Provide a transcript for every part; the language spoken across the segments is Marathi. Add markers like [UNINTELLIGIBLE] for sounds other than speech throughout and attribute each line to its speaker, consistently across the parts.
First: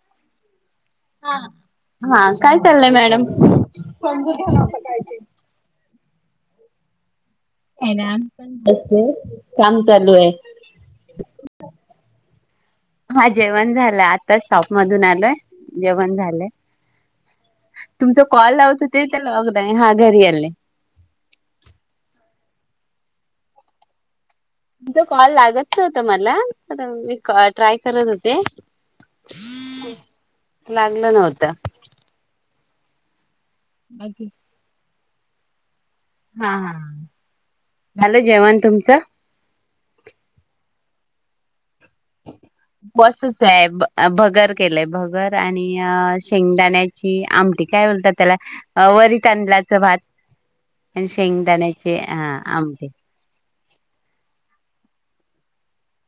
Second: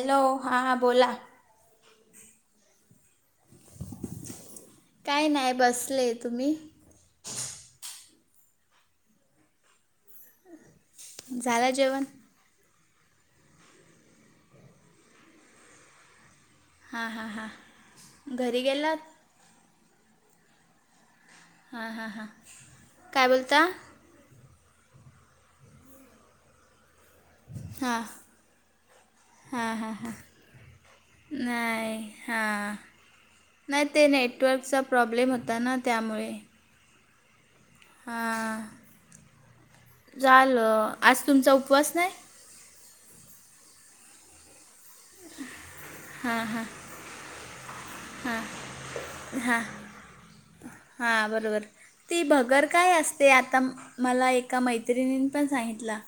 Speaker 1: हॅलो हां हां बोला.
Speaker 2: हा हा काय चाललंय मॅडम
Speaker 1: काय नाही बसलेय तुम्ही.
Speaker 2: काय ना बसलेय काम चालूये.
Speaker 1: झालं जेवण.
Speaker 2: हा जेवण झालं आताच शॉप मधून आलोय जेवण झालंय.
Speaker 1: हां हां हां
Speaker 2: तुमचा कॉल
Speaker 1: घरी गेलात
Speaker 2: लावतते त्याला लॉग दे हा घरी आले.
Speaker 1: हां हां हां काय बोलता
Speaker 2: तुमचा कॉल लागत नव्हता. मला मी ट्राय करत होते.
Speaker 1: हा हा हा
Speaker 2: लागलं नव्हतं.
Speaker 1: नाय हा नाही ते नेटवर्कचा प्रॉब्लेम होता ना त्यामुळे.
Speaker 2: हां
Speaker 1: हां झालं आज तुमचा उपवास नाही.
Speaker 2: उपवास आहे भगर केलंय भगर आणि
Speaker 1: हां हां
Speaker 2: शेंगदाण्या ची आमटी काय बोलतात
Speaker 1: हां
Speaker 2: त्याला वरी तांदळाचा भात आणि
Speaker 1: हा बरोबर
Speaker 2: शेंगदाण्याचे
Speaker 1: ती
Speaker 2: हा
Speaker 1: भगर
Speaker 2: आमटी
Speaker 1: काय अस ते आता मला एका मैत्रिणीन पण सांगितलं.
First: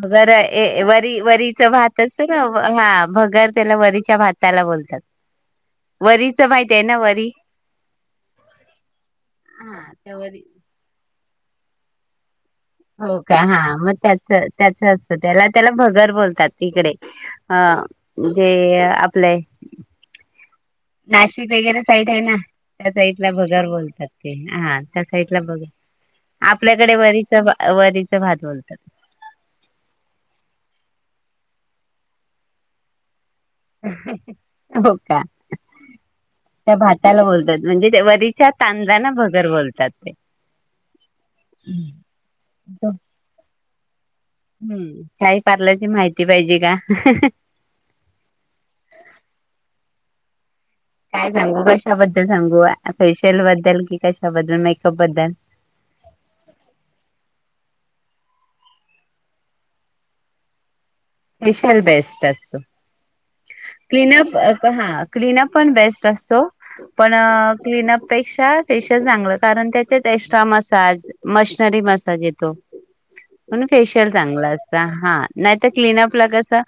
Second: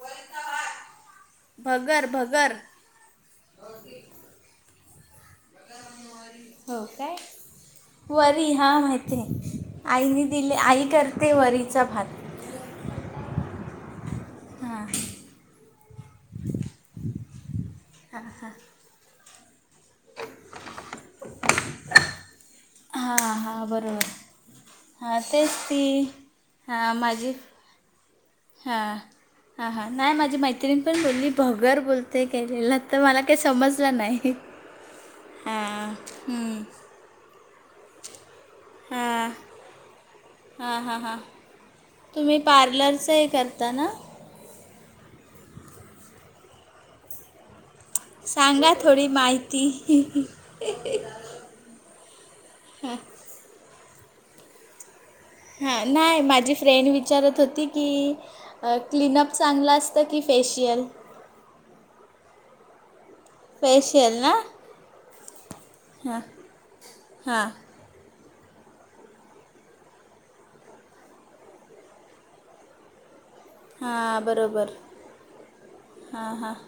Speaker 2: भगर ये वरी वरीच भात
Speaker 1: भगर
Speaker 2: असतं ना
Speaker 1: भगर
Speaker 2: हा भगर त्याला वरीच्या भात त्याला बोलतात वरीच माहीत आहे
Speaker 1: हो
Speaker 2: ना
Speaker 1: काय
Speaker 2: वरी
Speaker 1: वरी हा माहितीय
Speaker 2: हा त्या
Speaker 1: आईने
Speaker 2: वरी
Speaker 1: दिली आई करते वरीचा भात
Speaker 2: हो का हा मग त्याच त्याच
Speaker 1: हां
Speaker 2: असतं त्याला त्याला भगर बोलतात तिकडे हा
Speaker 1: हां
Speaker 2: म्हणजे
Speaker 1: हां
Speaker 2: आपले नाशिक वगैरे साईड आहे ना त्या साइडला
Speaker 1: हां
Speaker 2: भगर
Speaker 1: हां बरोबर
Speaker 2: बोलतात ते हा त्या
Speaker 1: हां
Speaker 2: साइडला
Speaker 1: तेच
Speaker 2: बग
Speaker 1: ती
Speaker 2: आपल्याकडे वरीच ब वरी
Speaker 1: हा हा हा नाही माझी मैत्रिण पण बोलली भगर बोलतेय गेलेलं तर मला काही समजलं नाही
Speaker 2: हो
Speaker 1: हां हम्म
Speaker 2: त्याला बोलतात म्हणजे तेव्हा वरईच्या तांदळाला
Speaker 1: हां
Speaker 2: भगर बोलतात ते
Speaker 1: हां हां हां, तुम्ही पार्लरचे हे करता ना.
Speaker 2: काही पार्लरची माहिती पाहिजे का.
Speaker 1: सांगा थोडी माहिती.
Speaker 2: काय सांगू कशाबद्दल सांगू
Speaker 1: हां
Speaker 2: फेशियल बद्दल कि कशाबद्दल मेकअप बद्दल.
Speaker 1: हा नाय माझी फ्रेंड विचारत होती की. अ क्लीनअप चांगलं असतं की फेशियल.
Speaker 2: फेशल बेस्ट असतं.
Speaker 1: फेशियल ना
Speaker 2: क्लीनप अ हा क्लीनअप पण बेस्ट
Speaker 1: हां
Speaker 2: असतो पण
Speaker 1: हां
Speaker 2: क्लीनअप पेक्षा फेशल चांगलं कारण त्याच्यात एक्स्ट्रा मसाज मशनरी मसाज येतो म्हण फेशियल
Speaker 1: हां
Speaker 2: चांगलं
Speaker 1: बरोबर
Speaker 2: असत हा नाही तर क्लिनअप ला
Speaker 1: हां हां
Speaker 2: कसं.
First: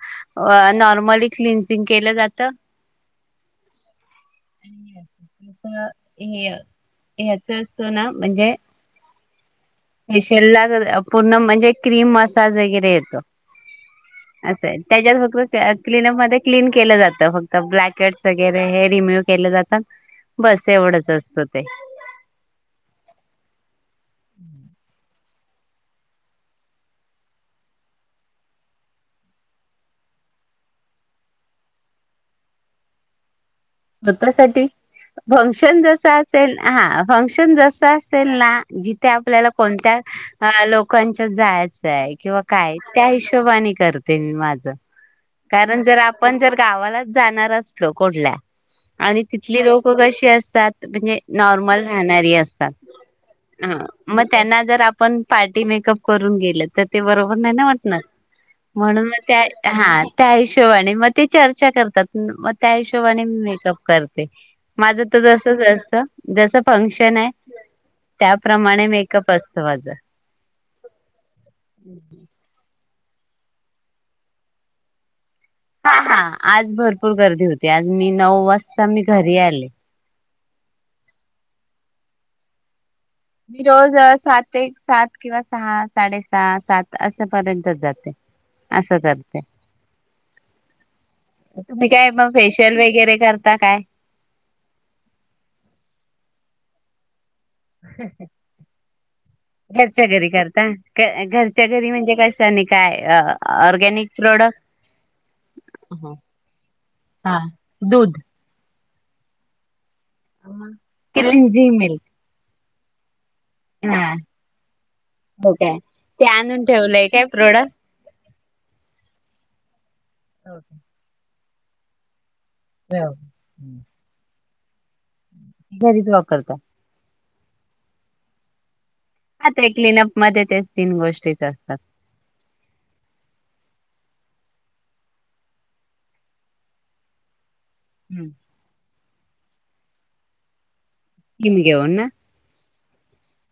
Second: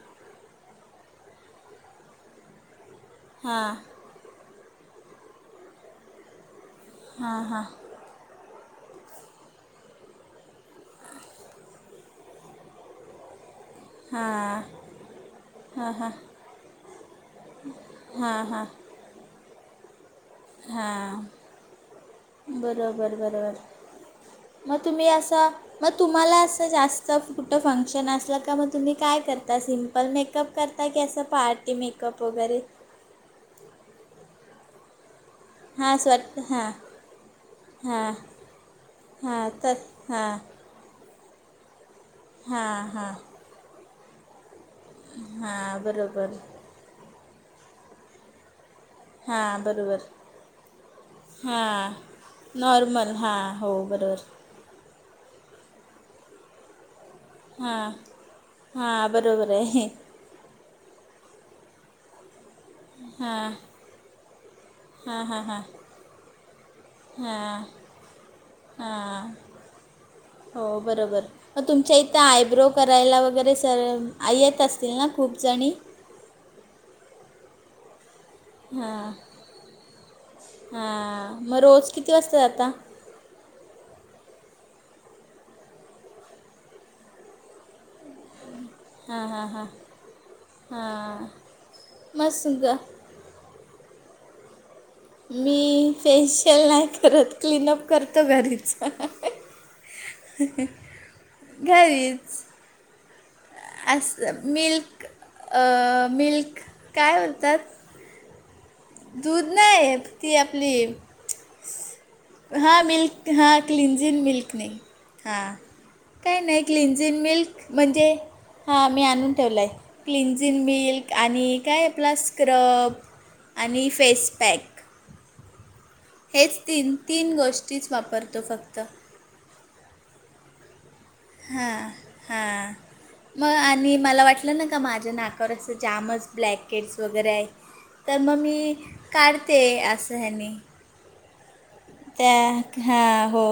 Speaker 2: अ नॉर्मली क्लिनसिंग केलं जातं.
Speaker 1: हा
Speaker 2: हे
Speaker 1: हां हां
Speaker 2: हेच
Speaker 1: हां
Speaker 2: असतो ना म्हणजे. फेशियल ला पूर्ण म्हणजे क्रीम वगैरे येतो.
Speaker 1: हां
Speaker 2: असं आहे त्याच्यात फक्त
Speaker 1: हां
Speaker 2: क्लिनअप मध्ये क्लीन केलं जातं फक्त ब्लॅकेट्स
Speaker 1: हां
Speaker 2: वगैरे
Speaker 1: हां
Speaker 2: हे ॲनि मीलस. केलं जात बस
Speaker 1: हां
Speaker 2: एवढंच असतं ते.
Speaker 1: बरोबर बरोबर मग तुम्ही असं. मग तुम्हाला असं जास्त कुठं फंक्शन असलं का मग तुम्ही काय करता सिम्पल मेक. मेकअप करता की, असं, पार्टी मेकअप वगैरे.
Speaker 2: स्वतःसाठी. फंक्शन
Speaker 1: हां
Speaker 2: जसं
Speaker 1: स्वत
Speaker 2: असेल
Speaker 1: हां
Speaker 2: हा फंक्शन जसं
Speaker 1: हां
Speaker 2: असेल ना जिथे
Speaker 1: हां
Speaker 2: आपल्याला
Speaker 1: तर
Speaker 2: कोणत्या.
Speaker 1: हां
Speaker 2: अ लोकांच्या त जायचंय किंवा काय
Speaker 1: हां
Speaker 2: त्या
Speaker 1: हां
Speaker 2: हिशोबाने करते माझं. कारण
Speaker 1: हां
Speaker 2: जर
Speaker 1: बरोबर
Speaker 2: आपण जर गावालाच जाणार असलो कुठल्या. आणि
Speaker 1: हां
Speaker 2: तिथली लोक
Speaker 1: बरोबर
Speaker 2: कशी असतात म्हणजे नॉर्मल
Speaker 1: हां
Speaker 2: राहणारी असतात
Speaker 1: नॉर्मल हां हो
Speaker 2: हं म
Speaker 1: बरोबर
Speaker 2: त्यांना जर आपण पार्टी मेकअप करून गेलं तर ते बरोबर मग, त्याना,
Speaker 1: हां
Speaker 2: वाटणार, म्हणून
Speaker 1: हां
Speaker 2: त्या
Speaker 1: बरोबर आहे
Speaker 2: हा. त्या हिशोबाने मग ते चर्चा करतात मग त्या हिशोबाने
Speaker 1: हां
Speaker 2: मेकअप करते माझं
Speaker 1: हां
Speaker 2: तर
Speaker 1: हां
Speaker 2: जस
Speaker 1: हां
Speaker 2: जस जस फंक्शन आहे.
Speaker 1: हां
Speaker 2: त्याप्रमाणे
Speaker 1: हां
Speaker 2: मेकअप असतो माझं.
Speaker 1: हो बरोबर मग तुमच्या इथं आयब्रो. करायला वगैरे सर आई, येत असतील ना खूप जणी.
Speaker 2: हा, आज भरपूर गर्दी होती आज मी नऊ वाज
Speaker 1: हा हा मग रोज किती वाजता जाता.
Speaker 2: मी रोज सात एक सात किंवा सहा साडेसहा सात असेपर्यंत जाते. असं
Speaker 1: हां
Speaker 2: करते.
Speaker 1: हां हां हां
Speaker 2: तुम्ही काय मग
Speaker 1: सु- ग
Speaker 2: फेशियल वगैरे करता काय.
Speaker 1: मी फेशियल नाही करत क्लीनअप करतो घरीच.
Speaker 2: घरच्या घरी करता घरच्या घरी म्हणजे
Speaker 1: घरीच
Speaker 2: कसं नाही काय ऑरगॅनिक.
Speaker 1: मिल्क मिल्क काय म्हणतात.
Speaker 2: दूध
Speaker 1: दूध नाही ती आपली
Speaker 2: कि
Speaker 1: हा मिल्क हा
Speaker 2: हा
Speaker 1: क्लिनजिंग मिल्क नाही हा
Speaker 2: हो काय ते
Speaker 1: का नाही
Speaker 2: आणून ठेवलंय
Speaker 1: क्लिनजिंग
Speaker 2: काय
Speaker 1: मिल्क
Speaker 2: प्रोडक्ट
Speaker 1: म्हणजे. हा मी आणून ठेवलाय क्लिनजिंग मिल्क आणि काय प्लस स्क्रब. आणि फेस पॅक
Speaker 2: घरी जाऊन.
Speaker 1: हेच तीन- तीन गोष्टीच वापरतो फक्त.
Speaker 2: हा ते क्लिनअप मध्ये तेच तीन गोष्ट
Speaker 1: हा हा. मग आणि मला वाटलं ना का, माझ्या नाकावर असं जामच ब्लॅकेट्स वगैरे आहे. तर मग
Speaker 2: स्कीम
Speaker 1: मी काढते. असं ह्यांनी.
Speaker 2: टीम घेऊन ना.
Speaker 1: त्या हां. हो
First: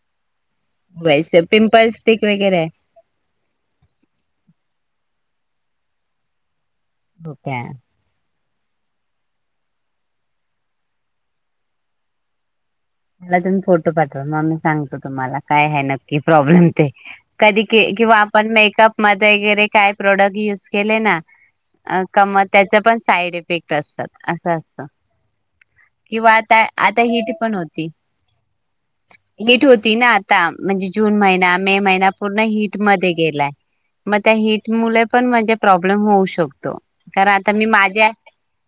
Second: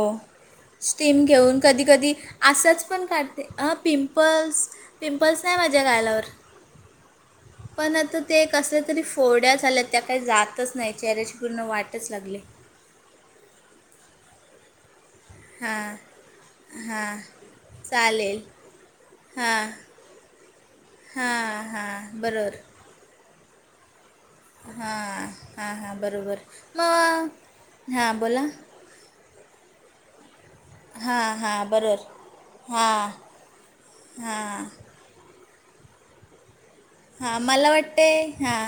Speaker 1: स्टीम
Speaker 2: वैसे
Speaker 1: घेऊन कधी
Speaker 2: पिंपल
Speaker 1: कधी
Speaker 2: स्टिक वगैरे आहे
Speaker 1: असंच पण काढते. ह पिंपल्स पिंपल्स नाही माझ्या गालावर.
Speaker 2: हो काय
Speaker 1: पण आता ते कसल्या तरी फोड्या झाल्या त्या काही जातच नाही. चेहऱ्याची पूर्ण वाटच लागली.
Speaker 2: मला तेन फोटो पाठवा. मग आम्ही सांगतो. तुम्हाला काय आहे
Speaker 1: हां
Speaker 2: नक्की प्रॉब्लेम ते.
Speaker 1: हां
Speaker 2: कधी किंवा
Speaker 1: चालेल
Speaker 2: आपण मेकअप मध्ये
Speaker 1: हां
Speaker 2: वगैरे काय प्रोडक्ट युज केले ना.
Speaker 1: हां
Speaker 2: आ
Speaker 1: हां
Speaker 2: का कम
Speaker 1: बरोबर
Speaker 2: त्याचे पण साईड इफेक्ट असतात. असं असत.
Speaker 1: हां हां हां
Speaker 2: किंवा
Speaker 1: बरोबर
Speaker 2: आता आता हिट पण हो
Speaker 1: मग हां बोला.
Speaker 2: हीट होती ना. ता. म्हणजे जून
Speaker 1: हां
Speaker 2: महिना,
Speaker 1: हां
Speaker 2: मे
Speaker 1: बरोबर
Speaker 2: महिना पूर्ण हिट
Speaker 1: हां
Speaker 2: मध्ये गेलाय. मग त्या
Speaker 1: हां
Speaker 2: हीट मुळे पण माझे प्रॉब्लेम होऊ शकतो. खरं,
Speaker 1: हां
Speaker 2: आता मी
Speaker 1: मला वाटते
Speaker 2: माझ्या
Speaker 1: हां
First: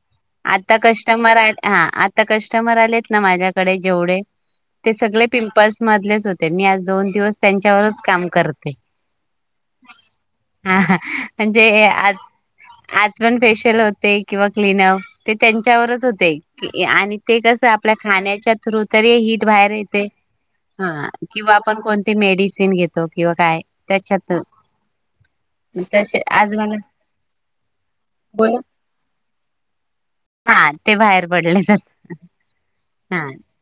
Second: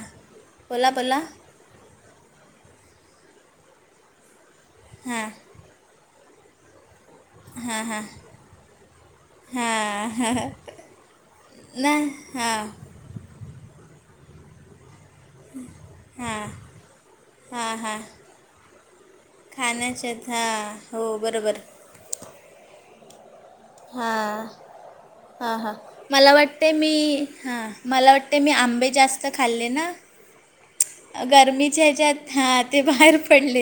Speaker 2: आता
Speaker 1: बोला बोला
Speaker 2: कस्टमर आहेत. हा आ आता कस्टमर आलेत ना. माझ्याकडे जेवढे ते सगळे
Speaker 1: हां
Speaker 2: पिंपल्स मधलेच होते. मी आज दोन दिवस त्यांच्यावरच काम करते.
Speaker 1: हां
Speaker 2: हा हा म्हणजे
Speaker 1: ना
Speaker 2: आज
Speaker 1: हां
Speaker 2: आज पण फेशियल होते. किंवा क्लीनअप ते त्यांच्यावरच होते.
Speaker 1: हां
Speaker 2: आणि ते कसं
Speaker 1: हां
Speaker 2: आपल्या
Speaker 1: हां
Speaker 2: खाण्याच्या थ्रू तरी हिट बाहेर येते.
Speaker 1: खाण्याच्यात हां हो
Speaker 2: हा.
Speaker 1: बरोबर
Speaker 2: आपण कोणती मेडिसिन घेतो किंवा काय
Speaker 1: हा.
Speaker 2: त्याच्यात
Speaker 1: हां हां
Speaker 2: तसे
Speaker 1: मला
Speaker 2: आज
Speaker 1: वाटते. मी हां. मला वाटते मी आंबे जास्त खाल्ले ना
Speaker 2: हा ते बाहेर पडले तर
Speaker 1: गरमीच्या हेच्यात हा ते बाहेर
Speaker 2: हा
Speaker 1: पडले.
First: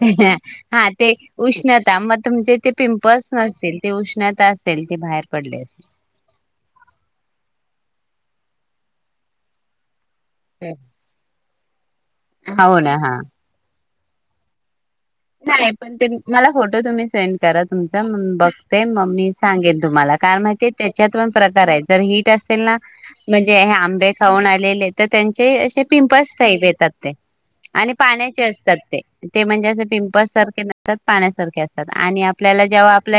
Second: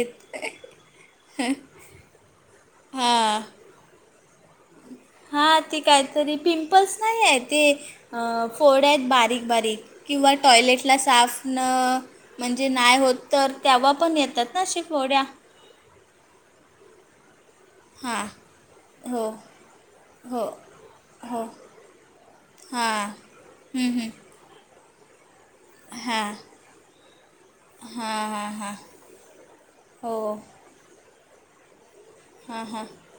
Speaker 2: हा ते उष्णता मग तुमचे ते पिंपल्स
Speaker 1: हां
Speaker 2: नसतील. ते उष्णता असेल ते बाहेर.
Speaker 1: हां
Speaker 2: पडले
Speaker 1: ते
Speaker 2: असेल
Speaker 1: काहीतरी पिंपल्स नाही आहे ते. फोड्या आहेत बारीक बारीक. किंवा टॉयलेटला साफ न म्हणजे
Speaker 2: हो ना
Speaker 1: नाही
Speaker 2: हा
Speaker 1: होत तर, तेव्हा येतात ना. अशी फोड्या.
Speaker 2: नाही. पण ते मला फोटो तुम्ही सेंड करा तुमचा मग
Speaker 1: हां
Speaker 2: मी बघते. मग
Speaker 1: हो
Speaker 2: मी सांगेन तुम्हाला,
Speaker 1: हो
Speaker 2: कारण त्याच्यात पण
Speaker 1: हो
Speaker 2: प्रकार आहेत. जर हिट अ सेल ना,
Speaker 1: हां
Speaker 2: म्हणजे हे
Speaker 1: हं, हं.
Speaker 2: आंबे खाऊन आलेले. तर त्यांचे असे पिंपल्स
Speaker 1: हां
Speaker 2: साईज येतात ते. आणि
Speaker 1: हां
Speaker 2: पाण्याचे
Speaker 1: हां हां
Speaker 2: असतात ते. ते म्हणजे अस
Speaker 1: हो
Speaker 2: उपासारखे नसतात. पाण्यासारखे असतात आणि आपल्याला
Speaker 1: हां हां
Speaker 2: जेव्हा आपले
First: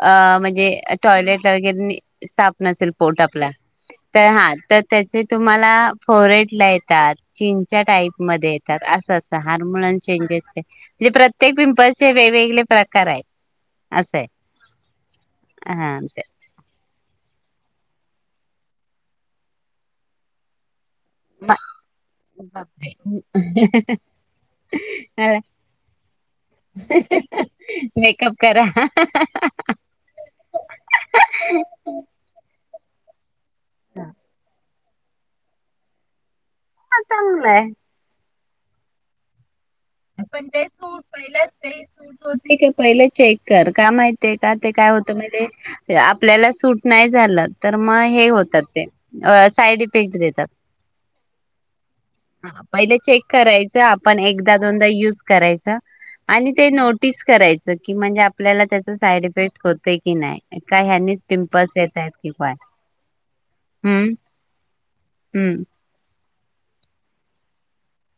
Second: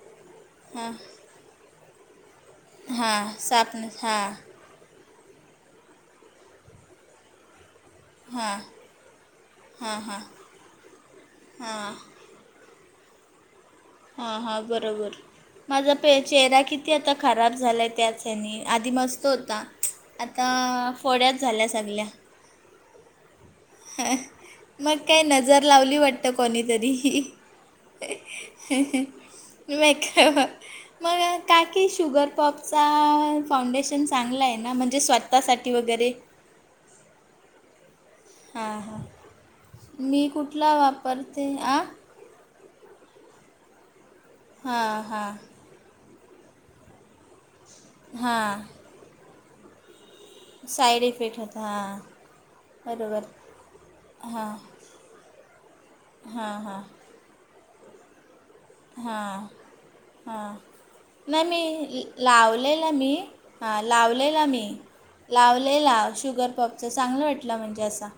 Speaker 2: अ म्ह णजे
Speaker 1: हां
Speaker 2: टॉयलेट ला वगैर, साप नसेल पोट
Speaker 1: हां
Speaker 2: आपला
Speaker 1: सापन हां
Speaker 2: तर हा तर, त्याचे तुम्हाला ला फोरहेड येतात. चींनच्या टाईट मध्ये
Speaker 1: हां
Speaker 2: येतात अस असत. हार्मोनल
Speaker 1: हां हां
Speaker 2: चेंजेसचे. मग प्रत्येक
Speaker 1: हां
Speaker 2: पिंपलच्या वेगवेगळे प्रकार आहेत. असं
Speaker 1: हा
Speaker 2: आहे
Speaker 1: हा बरोबर
Speaker 2: हा
Speaker 1: माझा पे
Speaker 2: आमच्या
Speaker 1: चेहरा किती किती आता खराब झालाय. त्याच हेनी आधी मस्त होता. आता फोड्याच झाल्या सगल्या.
Speaker 2: बापरे!
Speaker 1: मग काय नजर लावली वाटत कोणीतरी..
Speaker 2: मेकअप! करा
Speaker 1: मेकअप मग काकी शुगर पॉप्सचा फाउंडेशन चांगलं आहे ना म्हणजे स्वतःसाठी वगैरे
Speaker 2: हा चांगयच..
Speaker 1: हां हां मी कुठला वापरते आ
Speaker 2: हो पहिले चेक कर का माहितीय का ते काय
Speaker 1: हां
Speaker 2: होत
Speaker 1: हां
Speaker 2: माहितीये आपल्याला सूट नाही झालं तर मग हे होतात ते
Speaker 1: हां
Speaker 2: साईड इफेक्ट इफेक्ट देतात,
Speaker 1: साईड इफेक्ट होता हां
Speaker 2: पहिले चेक
Speaker 1: बरोबर
Speaker 2: करायाचं आपण एक
Speaker 1: हां
Speaker 2: युस करायच, आणि
Speaker 1: हां
Speaker 2: ते
Speaker 1: हां
Speaker 2: नोटीस करायच की म्हणजे आपल्याला की त्याचा साईड
Speaker 1: हां
Speaker 2: इफेक्ट होतय की
Speaker 1: हां
Speaker 2: नाही काही ह्यानी
Speaker 1: नाही
Speaker 2: पिंपल्स
Speaker 1: मी
Speaker 2: येता येत कि काय
Speaker 1: लावलेला मी हां
Speaker 2: हम्म
Speaker 1: लावलेला मी
Speaker 2: हम्म.
Speaker 1: लावलेला शुगर पप चांगलं वाटलं म्हणजे असा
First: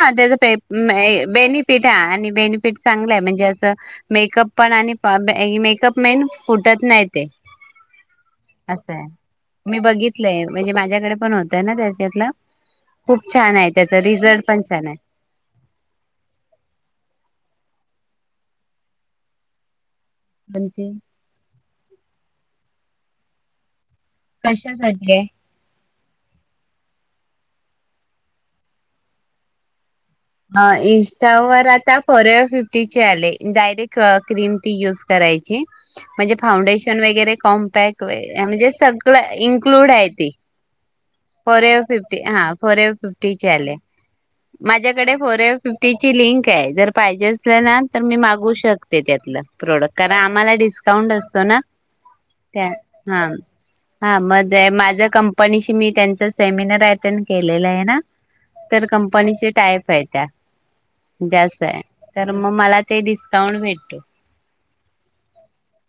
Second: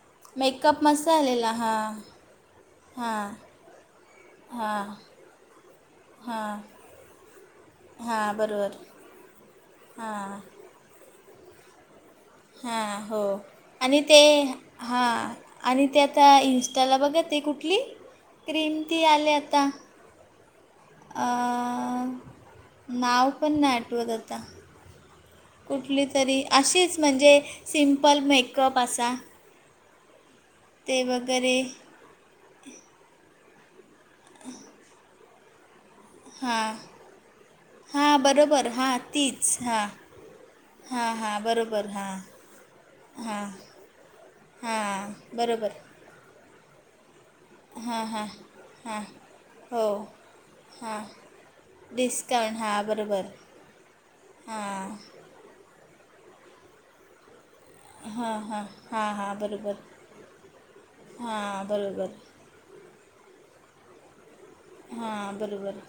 Speaker 2: हा, त्याचं पे
Speaker 1: मेकअप मस्त
Speaker 2: ए
Speaker 1: आलेला हां
Speaker 2: बेनिफिट आहे आणि बेनिफिट चांगलंय
Speaker 1: हां
Speaker 2: म्हणजे असं मेकअप पण आणि
Speaker 1: हां
Speaker 2: प बे मेकअप मेन, फुटत नाही ते.
Speaker 1: हा, बरोबर.
Speaker 2: असं आहे. मी
Speaker 1: हां
Speaker 2: बघितलंय, म्हणजे माझ्याकडे पण होतं ना त्याच्यातलं.
Speaker 1: हां
Speaker 2: खूप छान आहे, त्याचा रिझल्ट पण छान आहे.
Speaker 1: हा. आणि ते आता इंस्टाला बघा, ते कुठली? क्रीम ती आली आता
Speaker 2: म्हणजे?
Speaker 1: अं... नाव पण नाही आठवत आता.
Speaker 2: कशासाठी आहे?
Speaker 1: कुठली तरी, अशीच म्हणजे सिंपल मेकअप असा
Speaker 2: हा.
Speaker 1: ते वगैरे
Speaker 2: इंस्टावर आता फॉर युवर फिफ्टीचे आले, डायरेक् क्ट, क्रीम ती यूज करायची आहे. म्हणजे
Speaker 1: हां
Speaker 2: फाउंडेशन वगैरे कॉम्पॅक्ट
Speaker 1: हां
Speaker 2: इ
Speaker 1: बरोबर
Speaker 2: म्हणजे
Speaker 1: हां
Speaker 2: सगळंं
Speaker 1: तीच हां
Speaker 2: इन्क्लूड आहे ती.
Speaker 1: हां हां
Speaker 2: फॉरेवर
Speaker 1: बरोबर हां
Speaker 2: फिफ्टी, हा. फॉरेवर
Speaker 1: हां
Speaker 2: फिफ्टीची आलीय. माझ्या
Speaker 1: हां
Speaker 2: कडे फॉर युवर
Speaker 1: बरोबर
Speaker 2: फिफ्टी ची लिंक आहे. जर पाहिजेच असेल असलं ना? तर
Speaker 1: हां
Speaker 2: मी
Speaker 1: हां
Speaker 2: मागवू शकते
Speaker 1: हां
Speaker 2: त्यातलं,
Speaker 1: हो
Speaker 2: प्रोडक्ट. कारण आम्हाला
Speaker 1: हां
Speaker 2: डिस्काउंट असतो ना.
Speaker 1: डिस्काउंट, हा बरोबर.
Speaker 2: हा. मध्ये
Speaker 1: हां
Speaker 2: माझ्या कंपनीशी मी, त्यांचा सेमिनार अटेंड केलेला आहे ना.
Speaker 1: हां हां
Speaker 2: तर
Speaker 1: हां हां
Speaker 2: कंपनीशी,
Speaker 1: बरोबर
Speaker 2: टायप आहे अशा त्यात
Speaker 1: हां
Speaker 2: तर
Speaker 1: बरोबर
Speaker 2: तर मग मला ते डिस्काउंट भेटतोय.
Speaker 1: हा, बरोबर.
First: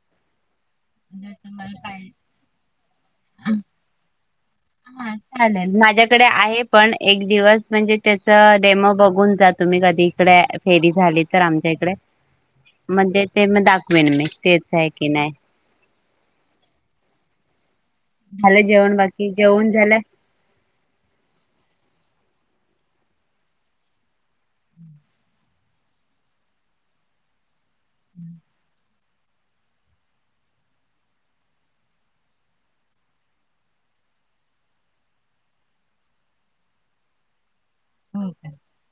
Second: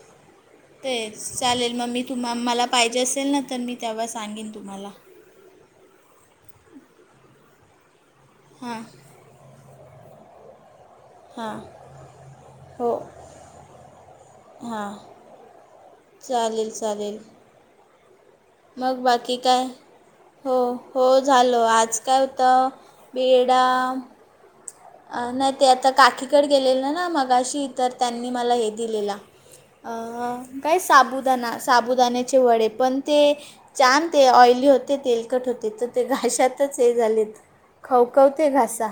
Speaker 1: तेच. चालेल, मग मी तुम्हा मला पाहिजे असेल ना, तर मी तेव्हा सांगेन तुम्हाला.
Speaker 2: चालेल. माझ्याकडे आहे पण, एक दिवस म्हणजे त्याचा
Speaker 1: हां
Speaker 2: डेमो बघून जा तुम्ही, कधी इकडे फेरी झाली तर
Speaker 1: हां
Speaker 2: आमच्या इकडे.
Speaker 1: हो
Speaker 2: मध्ये ते मग दाखवेन मी, तेच
Speaker 1: हां
Speaker 2: आहे की नाही.
Speaker 1: चालेल, चालेल.
Speaker 2: झालं जेवण
Speaker 1: मग
Speaker 2: बाकी,
Speaker 1: काय
Speaker 2: जेवण झालं?
Speaker 1: हो. हो झालं, आज काय होतं? [UNINTELLIGIBLE] अं, नाही ते आता काकीकडे गेलेले ना मघाशी तर, त्यांनी मला हे दिलेला. अअअ काय साबूदाणा, साबुदाण्याचे वडे पण ते जाम ते ऑईली होते. तेलकट होते. त ते घाशातच हे झालेत. खवखवते घसा,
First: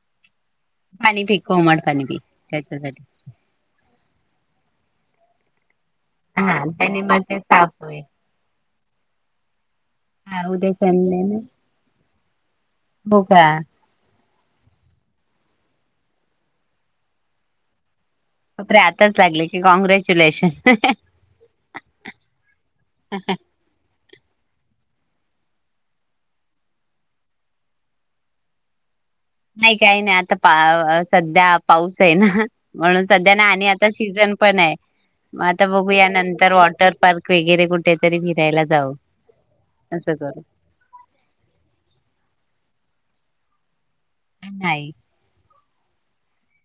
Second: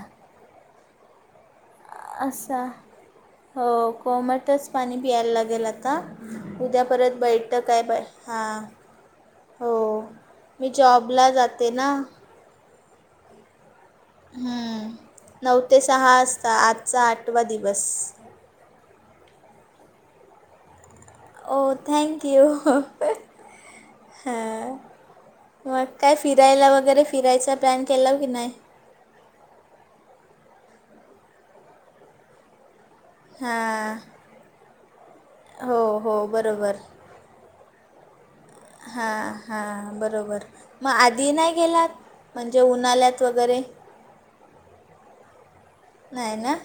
Speaker 2: पाणी पी कोमट पाणी पी
Speaker 1: असा
Speaker 2: त्याच्यासाठी
Speaker 1: हो, कोमटच पाणी पियायला लागेल आता.
Speaker 2: हा
Speaker 1: उद्या
Speaker 2: त्यानी
Speaker 1: परत
Speaker 2: मग ते
Speaker 1: बैठक
Speaker 2: साफ
Speaker 1: हाय
Speaker 2: होईल
Speaker 1: बाय. हां, हो.
Speaker 2: हा
Speaker 1: मी
Speaker 2: उद्या
Speaker 1: जॉबला जाते ना
Speaker 2: बो क्या
Speaker 1: हम्म, नऊ ते सहा असता. आजचा आठवा दिवस
Speaker 2: बापरे! आताच लागले की, कॉंग्रॅच्युलेशन
Speaker 1: ओ, थँँक यू. हा मग काय फिरायला वगैरे, फिरायचा प्लॅन केलाव की नाय?
Speaker 2: नाय काय नाय. आता पा सध्या पाऊस हाय ना, म्हणून सध्या ना, आणि आता
Speaker 1: हां
Speaker 2: सीझन पण ये. म आता
Speaker 1: हो
Speaker 2: बघू या
Speaker 1: हो
Speaker 2: नंतर
Speaker 1: बरोबर
Speaker 2: वॉटर पार्क वगैरे कुठं कुठेतरी फिरायला जाऊ, असं करू.
Speaker 1: म, आधी नाय गेलात, म्हणजे उन्हाल्यात वगैरे
Speaker 2: हं, नाही.
Speaker 1: नाय ना?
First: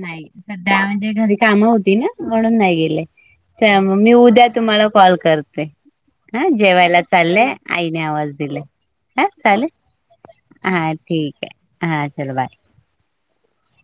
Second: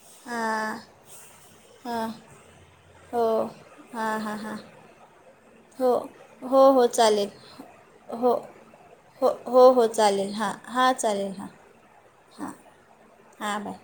Speaker 2: नाही. सध्या
Speaker 1: हां
Speaker 2: म्हणजे घरी कामं होती ना,
Speaker 1: हां
Speaker 2: म्हणून नाही गेले.
Speaker 1: हो
Speaker 2: चया म, मी
Speaker 1: हां हां
Speaker 2: उद्या
Speaker 1: हां
Speaker 2: तुम्हाला कॉल कर ते,
Speaker 1: हो
Speaker 2: हं,
Speaker 1: हो हो
Speaker 2: जेवायला
Speaker 1: चालेल
Speaker 2: चालले, आईने आवाज
Speaker 1: हो
Speaker 2: दिलाय. ह
Speaker 1: हो
Speaker 2: चालेल,
Speaker 1: हो हो चालेल हां
Speaker 2: हा
Speaker 1: हां चालेल
Speaker 2: ठीक
Speaker 1: हां
Speaker 2: हाय, हा चल
Speaker 1: हां
Speaker 2: बाय
Speaker 1: हां बाय